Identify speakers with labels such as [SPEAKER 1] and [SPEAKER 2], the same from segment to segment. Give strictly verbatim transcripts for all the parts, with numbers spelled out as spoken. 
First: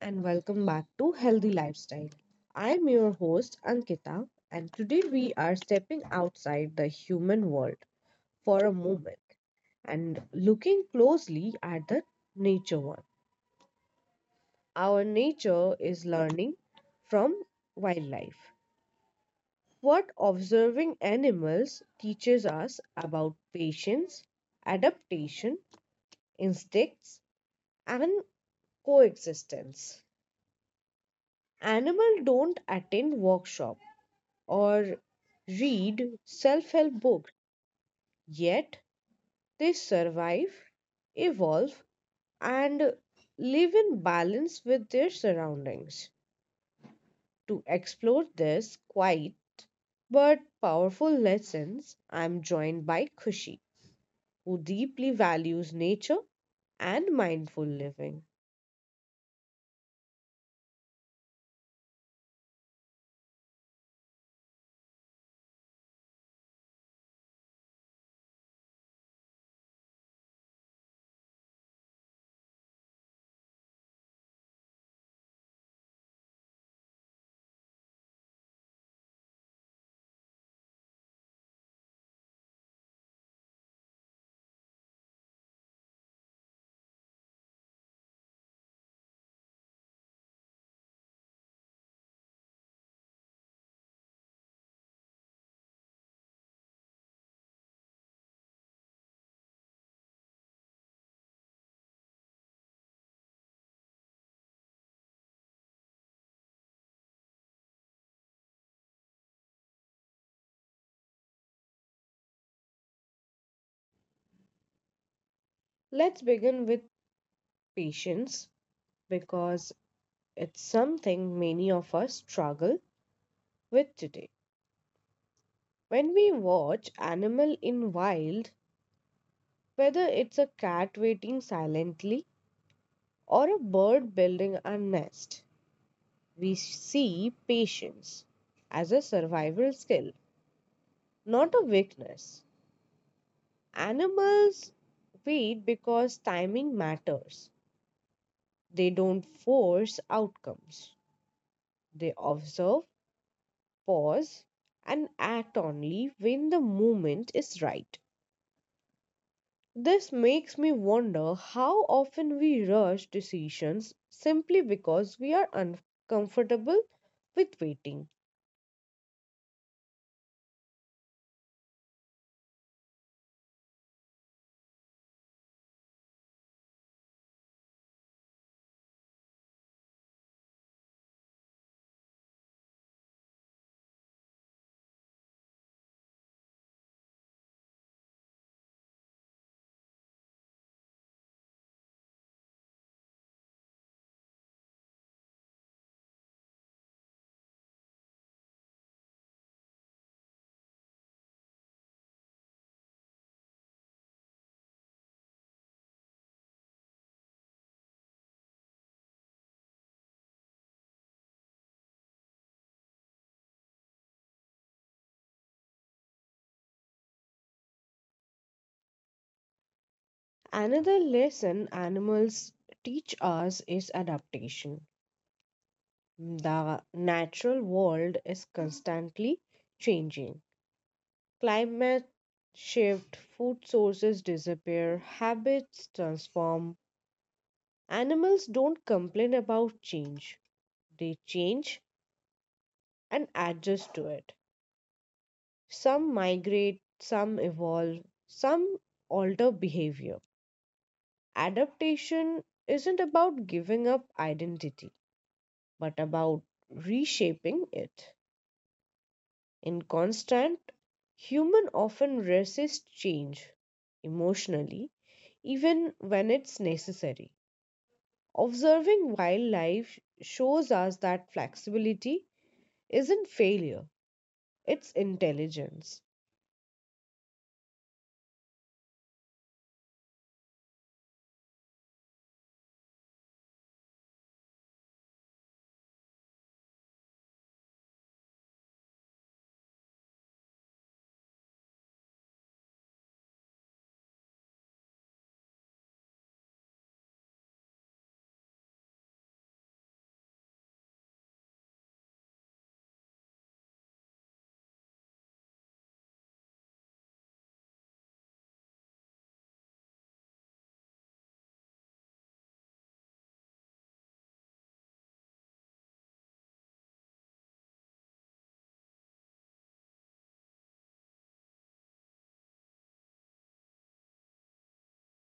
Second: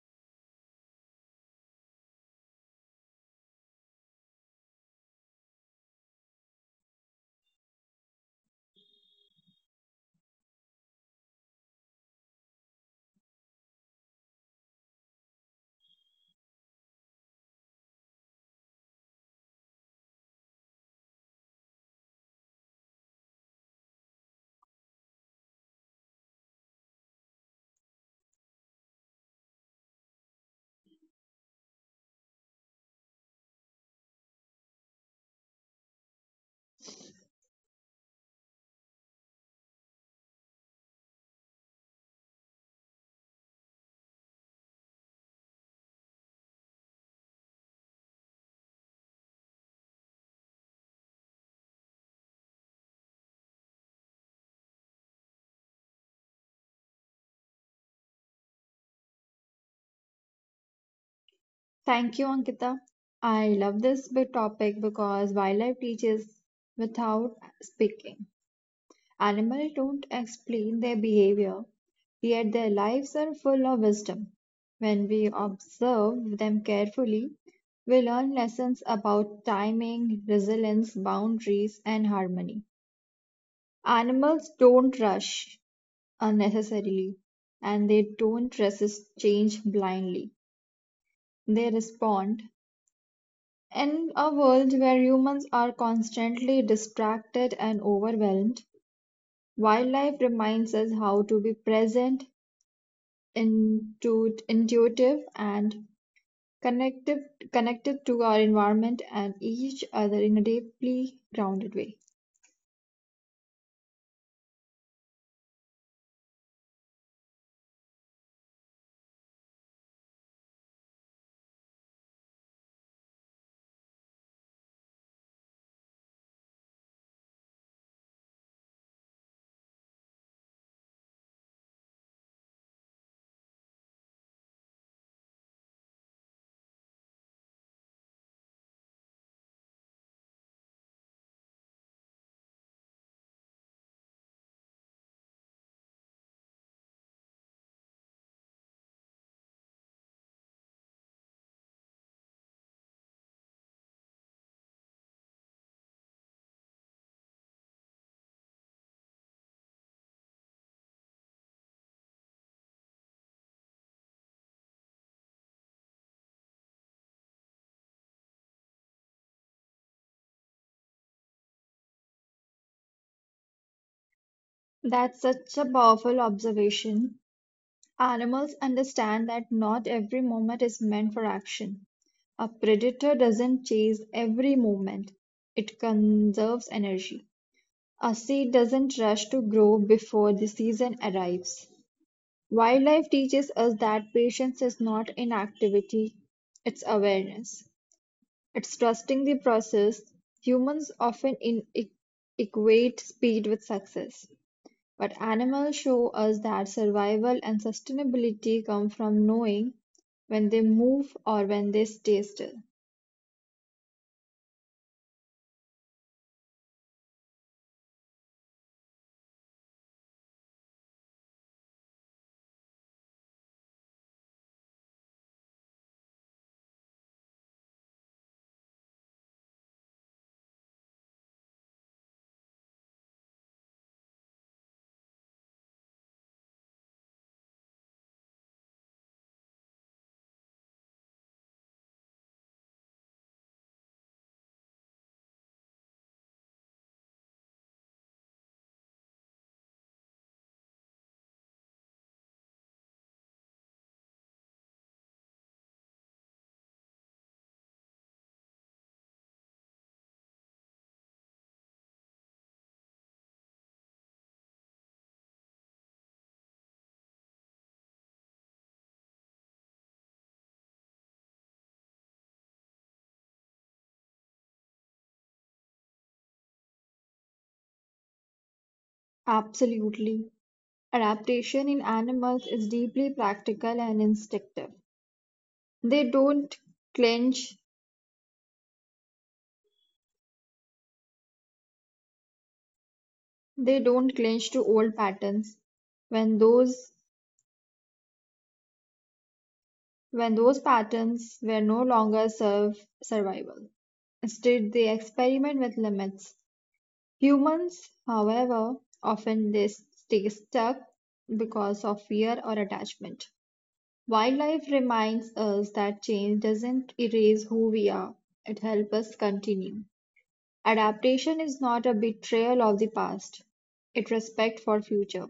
[SPEAKER 1] and welcome back to Healthy Lifestyle. I'm your host, Ankita, and today we are stepping outside the human world for a moment and looking closely at the nature one. Our nature is learning from wildlife. What observing animals teaches us about patience, adaptation, instincts, and coexistence. Animals don't attend workshops or read self help books, yet they survive, evolve, and live in balance with their surroundings. To explore this quiet but powerful lessons, I'm joined by Kushi, who deeply values nature and mindful living.
[SPEAKER 2] Thank you, Ankita. I love this big topic because wildlife teaches without speaking. Animals don't explain their behavior, yet their lives are full of wisdom. When we observe them carefully, we learn lessons about timing, resilience, boundaries, and harmony. Animals don't rush unnecessarily, and they don't resist change blindly. They respond. In a world where humans are constantly distracted and overwhelmed, wildlife reminds us how to be present, intu- intuitive, and connective, connected to our environment and each other in a deeply grounded way.
[SPEAKER 1] Let's begin with patience because it's something many of us struggle with today. When we watch animal in wild, whether it's a cat waiting silently or a bird building a nest, we see patience as a survival skill, not a weakness. Animals wait because timing matters. They don't force outcomes. They observe, pause, and act only when the moment is right. This makes me wonder how often we rush decisions simply because we are uncomfortable with waiting.
[SPEAKER 2] That's such a powerful observation. Animals understand that not every moment is meant for action. A predator doesn't chase every moment, it conserves energy. A seed doesn't rush to grow before the season arrives. Wildlife teaches us that patience is not inactivity, it's awareness. It's trusting the process. Humans often in- e- equate speed with success, but animals show us that survival and sustainability come from knowing when they move or when they stay still.
[SPEAKER 1] Another lesson animals teach us is adaptation. The natural world is constantly changing. Climate shift, food sources disappear, habits transform. Animals don't complain about change, they change and adjust to it. Some migrate, some evolve, some alter behavior. Adaptation isn't about giving up identity, but about reshaping it. In constant, human often resist change emotionally, even when it's necessary. Observing wildlife shows us that flexibility isn't failure, it's intelligence.
[SPEAKER 2] Absolutely. Adaptation in animals is deeply practical and instinctive. They don't clench they don't clench to old patterns when those when those patterns were no longer serve survival. Instead they experiment with limits. Humans, however, often they stay stuck because of fear or attachment. Wildlife reminds us that change doesn't erase who we are, it helps us continue. Adaptation is not a betrayal of the past, it respect for future.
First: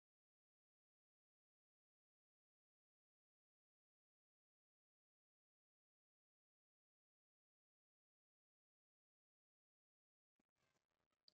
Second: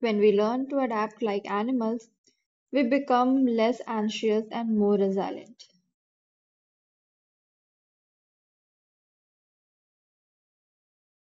[SPEAKER 2] When we learn to adapt like animals, we become less anxious and more resilient.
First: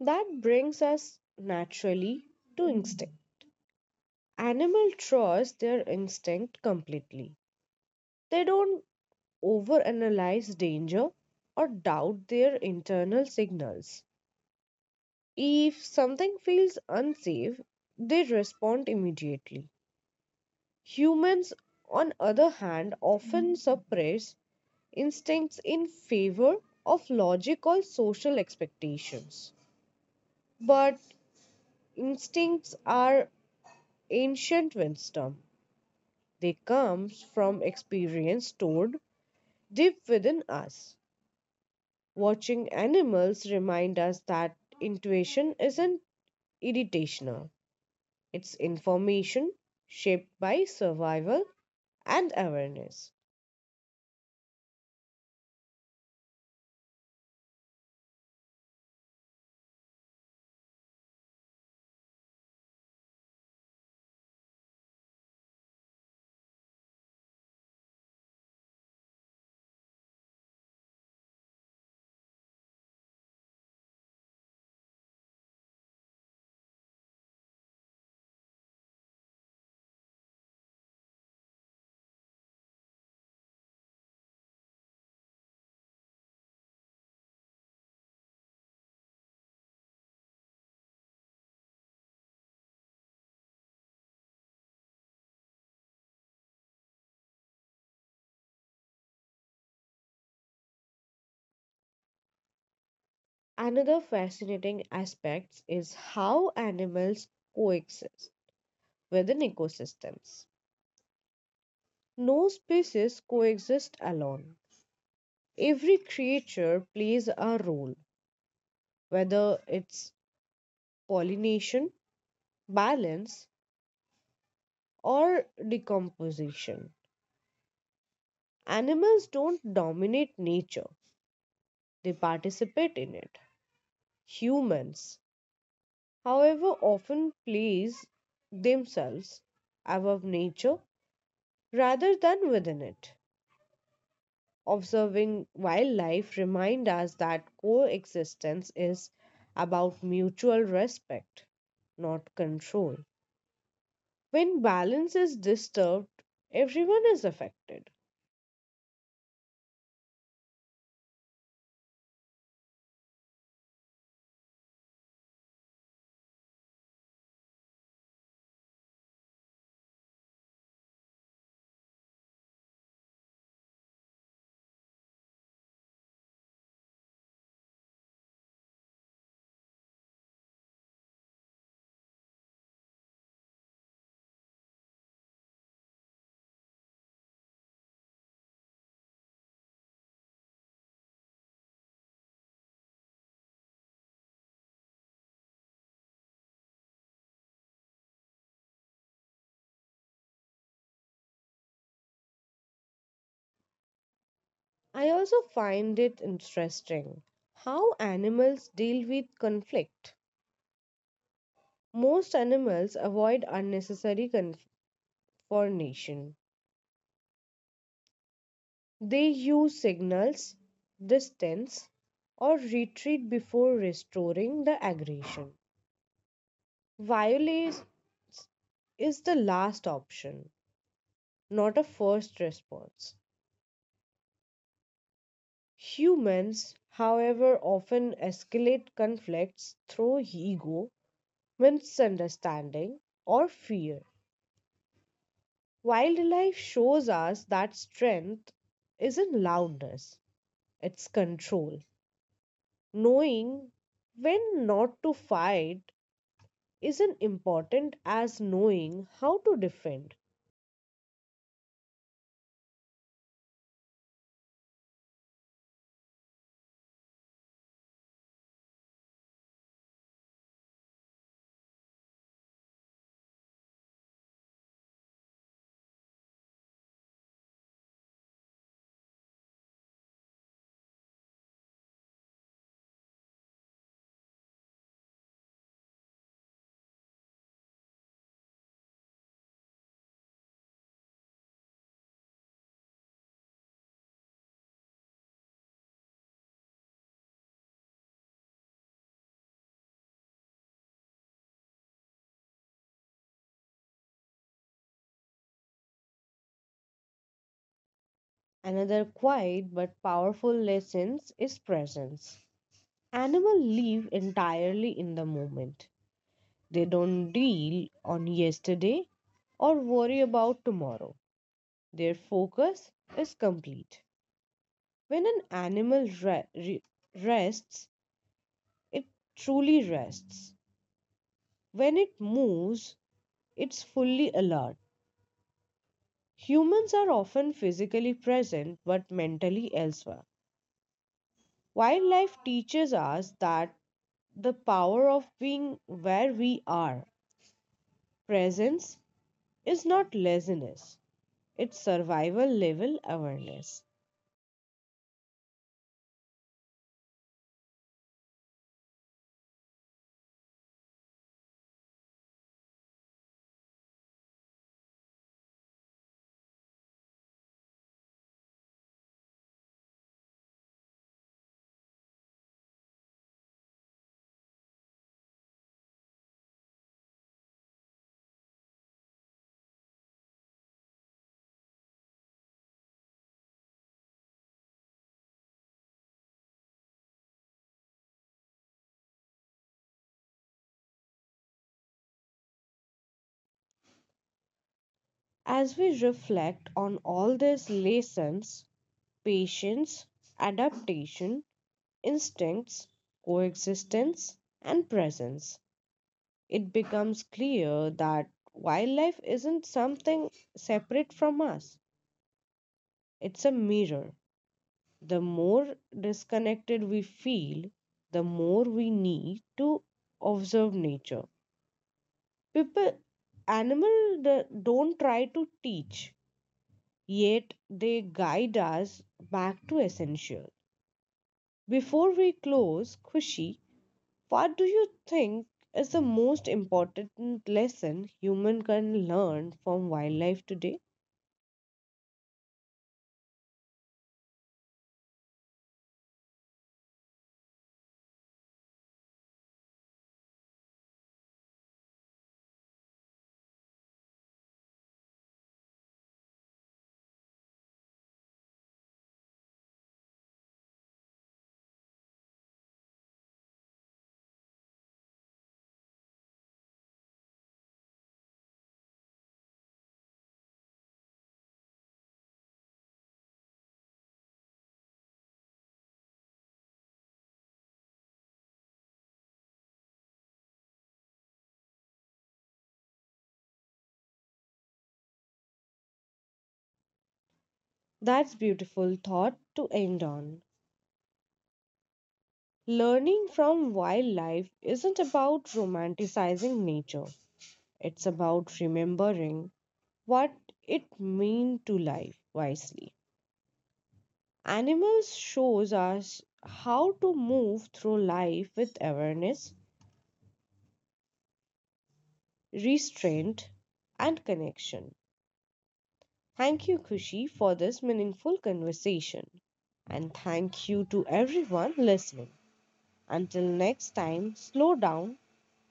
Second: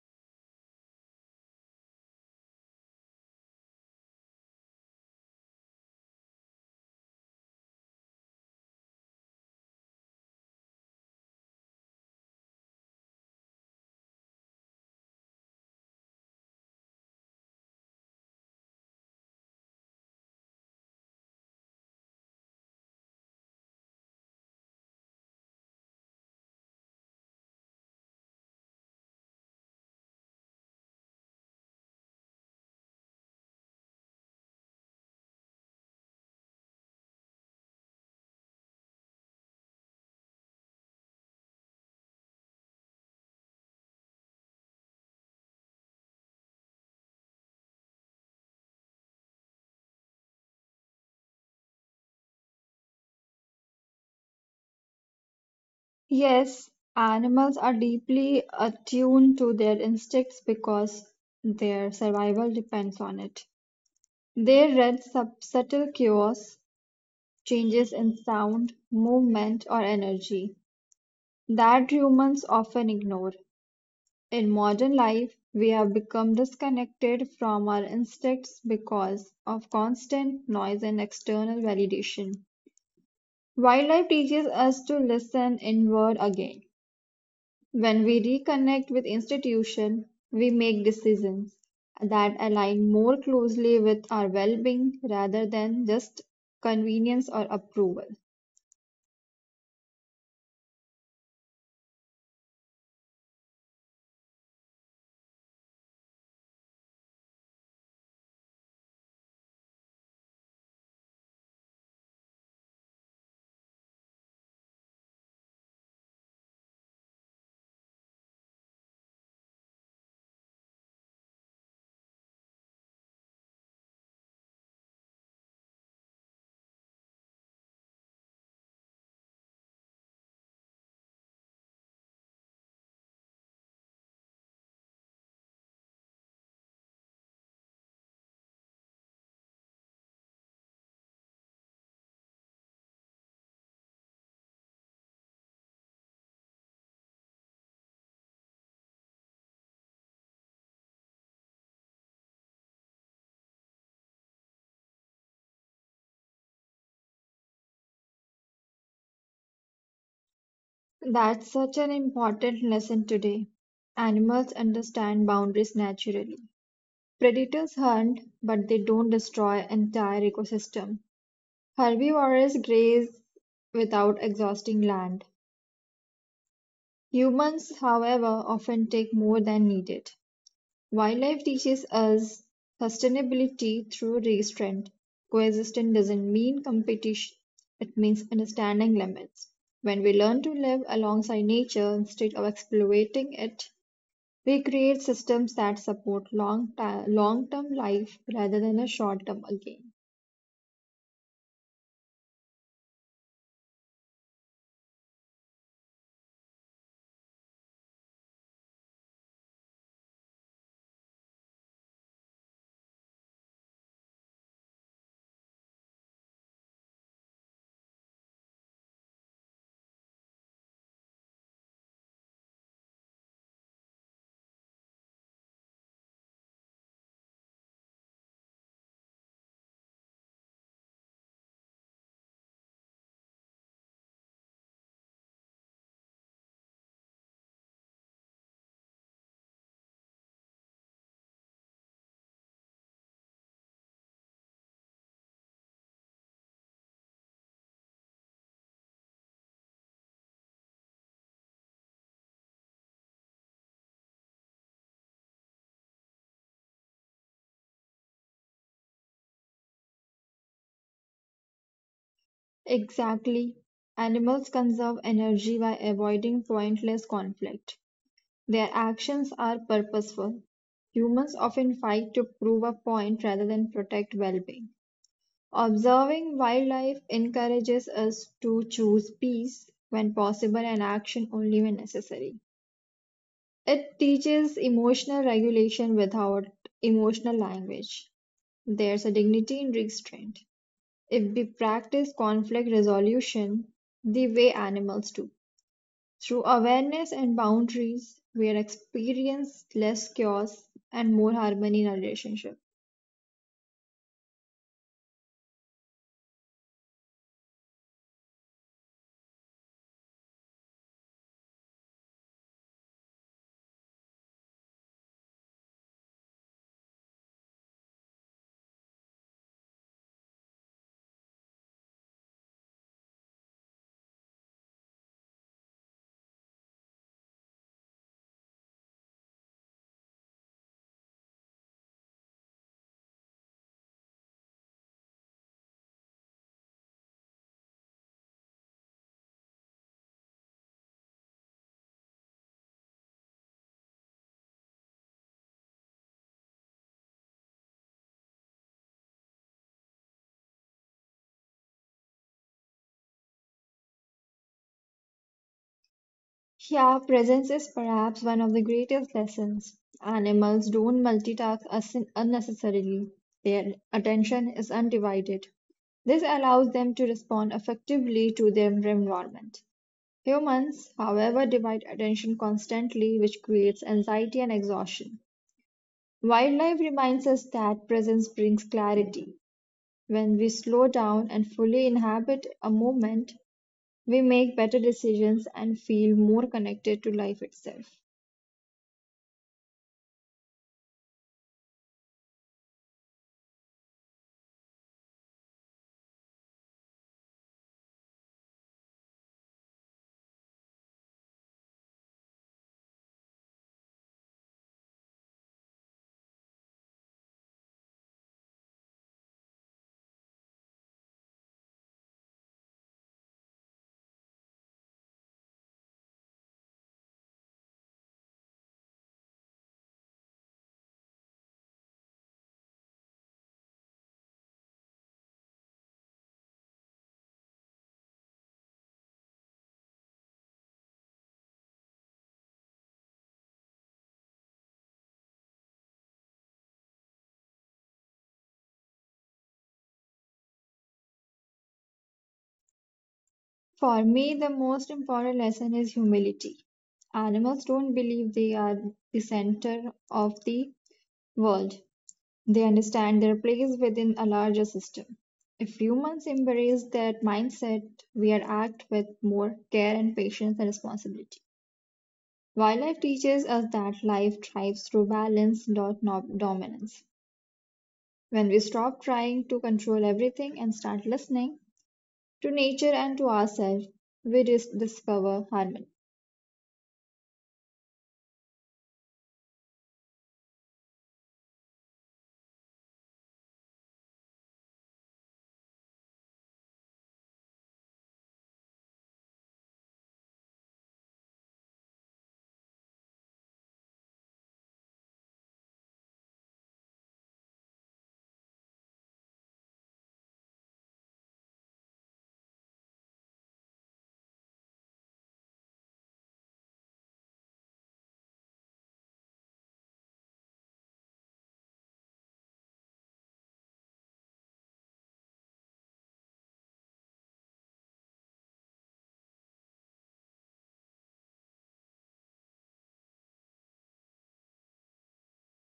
[SPEAKER 1] That brings us naturally to instinct. Animal trust their instinct completely. They don't overanalyze danger or doubt their internal signals. If something feels unsafe, they respond immediately. Humans, on other hand, often suppress instincts in favor of logic or social expectations. But instincts are ancient wisdom. They come from experience stored deep within us. Watching animals remind us that intuition isn't irritational, it's information shaped by survival and awareness.
[SPEAKER 2] Yes, animals are deeply attuned to their instincts because their survival depends on it. They read sub- subtle cues, changes in sound, movement, or energy that humans often ignore. In modern life, we have become disconnected from our instincts because of constant noise and external validation. Wildlife teaches us to listen inward again. When we reconnect with institution, we make decisions that align more closely with our well-being rather than just convenience or approval.
[SPEAKER 1] Another fascinating aspect is how animals coexist within ecosystems. No species coexist alone. Every creature plays a role, whether it's pollination, balance, or decomposition. Animals don't dominate nature, they participate in it. Humans, however, often place themselves above nature rather than within it. Observing wildlife reminds us that coexistence is about mutual respect, not control. When balance is disturbed, everyone is affected.
[SPEAKER 2] That's such an important lesson today. Animals understand boundaries naturally. Predators hunt, but they don't destroy entire ecosystem. Herbivores graze without exhausting land. Humans, however, often take more than needed. Wildlife teaches us sustainability through restraint. Coexistence doesn't mean competition, it means understanding limits. When we learn to live alongside nature instead of exploiting it, we create systems that support long long term life rather than a short term gain.
[SPEAKER 1] I also find it interesting how animals deal with conflict. Most animals avoid unnecessary confrontation. They use signals, distance, or retreat before restoring the aggression. Violence is the last option, not a first response. Humans, however, often escalate conflicts through ego, misunderstanding, or fear. Wildlife shows us that strength isn't loudness, it's control. Knowing when not to fight isn't important as knowing how to defend.
[SPEAKER 2] Exactly. Animals conserve energy by avoiding pointless conflict. Their actions are purposeful. Humans often fight to prove a point rather than protect well being. Observing wildlife encourages us to choose peace when possible and action only when necessary. It teaches emotional regulation without emotional language. There's a dignity in restraint. If we practice conflict resolution the way animals do, through awareness and boundaries, we experience less chaos and more harmony in our relationship.
[SPEAKER 1] Another quiet but powerful lesson is presence. Animals live entirely in the moment. They don't deal on yesterday or worry about tomorrow. Their focus is complete. When an animal re- re- rests, it truly rests. When it moves, it's fully alert. Humans are often physically present but mentally elsewhere. Wildlife teaches us that the power of being where we are. Presence is not laziness, it's survival level awareness.
[SPEAKER 2] Yeah, presence is perhaps one of the greatest lessons. Animals don't multitask us unnecessarily. Their attention is undivided. This allows them to respond effectively to their environment. Humans, however, divide attention constantly, which creates anxiety and exhaustion. Wildlife reminds us that presence brings clarity. When we slow down and fully inhabit a moment, we make better decisions and feel more connected to life itself.
[SPEAKER 1] As we reflect on all these lessons patience, adaptation, instincts, coexistence, and presence it becomes clear that wildlife isn't something separate from us. It's a mirror. The more disconnected we feel, the more we need to observe nature. People, animal, the don't try to teach, yet they guide us back to essential. Before we close, Kushi, what do you think is the most important lesson human can learn from wildlife today?
[SPEAKER 2] For me, the most important lesson is humility. Animals don't believe they are the center of the world, they understand their place within a larger system. If humans embrace that mindset, we are act with more care and patience and responsibility. Wildlife teaches us that life thrives through balance, not no- dominance. When we stop trying to control everything and start listening to nature and to ourselves, we dis- discover harmony.
[SPEAKER 1] That's beautiful thought to end on. Learning from wildlife isn't about romanticizing nature, it's about remembering what it means to life wisely. Animals shows us how to move through life with awareness, restraint, and connection. Thank you, Kushi, for this meaningful conversation. And thank you to everyone listening. Until next time, slow down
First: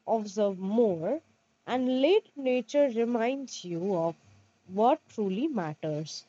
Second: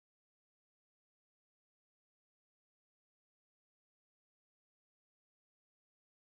[SPEAKER 1] observe more, and let nature reminds you of what truly matters.